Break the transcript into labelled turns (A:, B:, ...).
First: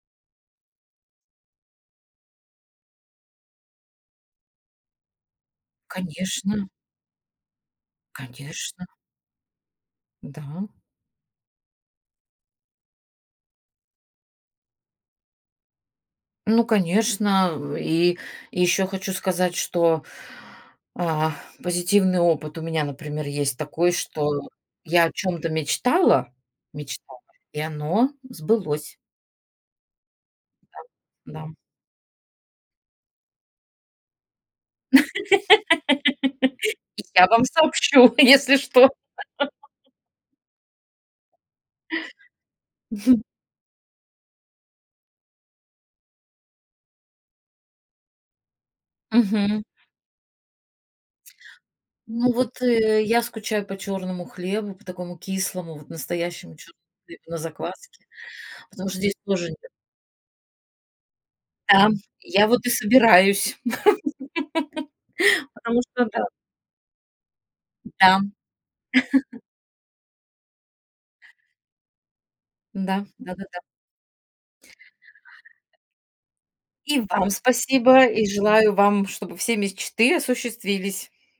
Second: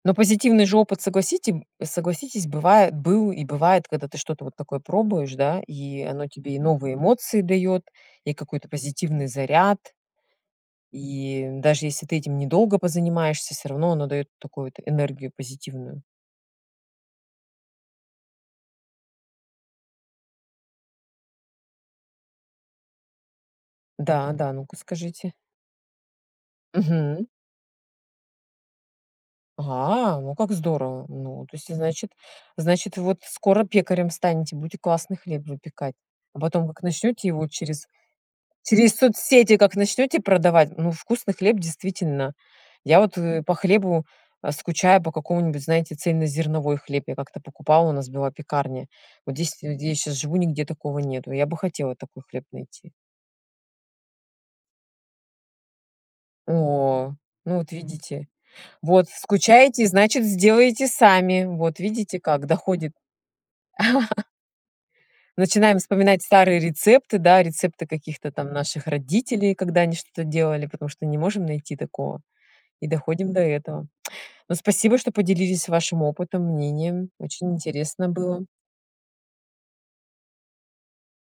A: Ну позитивный же опыт, согласите согласитесь бывает был и бывает, когда ты что-то вот такое пробуешь да, и оно тебе и
B: Конечно.
A: новые эмоции даёт, и какой-то
B: Конечно.
A: позитивный заряд.
B: Да.
A: И даже если ты этим недолго позанимаешься, всё равно оно даёт такую т энергию позитивную.
B: Ну конечно. М, и еще хочу сказать, что, а, позитивный опыт у меня, например, есть такой,
A: Да,
B: что
A: да, ну-ка
B: я о
A: скажите.
B: чем-то мечтала мечтала
A: Мгм.
B: и оно сбылось.
A: Ага, ну как
B: Да,
A: здорово.
B: да,
A: Ну,
B: м.
A: то есть, значит значит, вот скоро пекарем станете, будете классный хлеб выпекать. А потом как
B: Я
A: начнёте
B: вам
A: его через
B: сообщу, если что.
A: через соцсети, как начнёте продавать. Ну вкусный хлеб действительно. Я вот, э, по хлебу, а, скучаю по какому-нибудь, знаете, цельнозерновой хлеб. Я как-то покупала, у нас была пекарня. Вот здесь
B: Мгм.
A: где я щас живу, нигде такого нету. Я бы хотела такой
B: Ну
A: хлеб
B: вот,
A: найти.
B: э, я скучаю по чёрному хлебу, по такому кислому, вот настоящему чёрному
A: О,
B: хлебу на
A: ну вот
B: закваске,
A: видите.
B: потому что
A: Вот
B: здесь тоже нет.
A: скучаете, значит сделаете сами. Вот
B: Да.
A: видите, как
B: Я вот и
A: доходит.
B: собираюсь,
A: Начинаем
B: потому что,
A: вспоминать
B: да.
A: старые рецепты, да, рецепты
B: Да,
A: каких-то
B: м.
A: там наших родителей, когда они что-то делали, потому что не можем найти такого. И
B: М-да,
A: доходим до
B: да-да-да.
A: этого. Ну спасибо, что поделились вашим опытом,
B: И
A: мнением.
B: вам
A: Очень
B: спасибо,
A: интересно
B: и
A: было.
B: желаю вам, чтобы все мечты осуществились.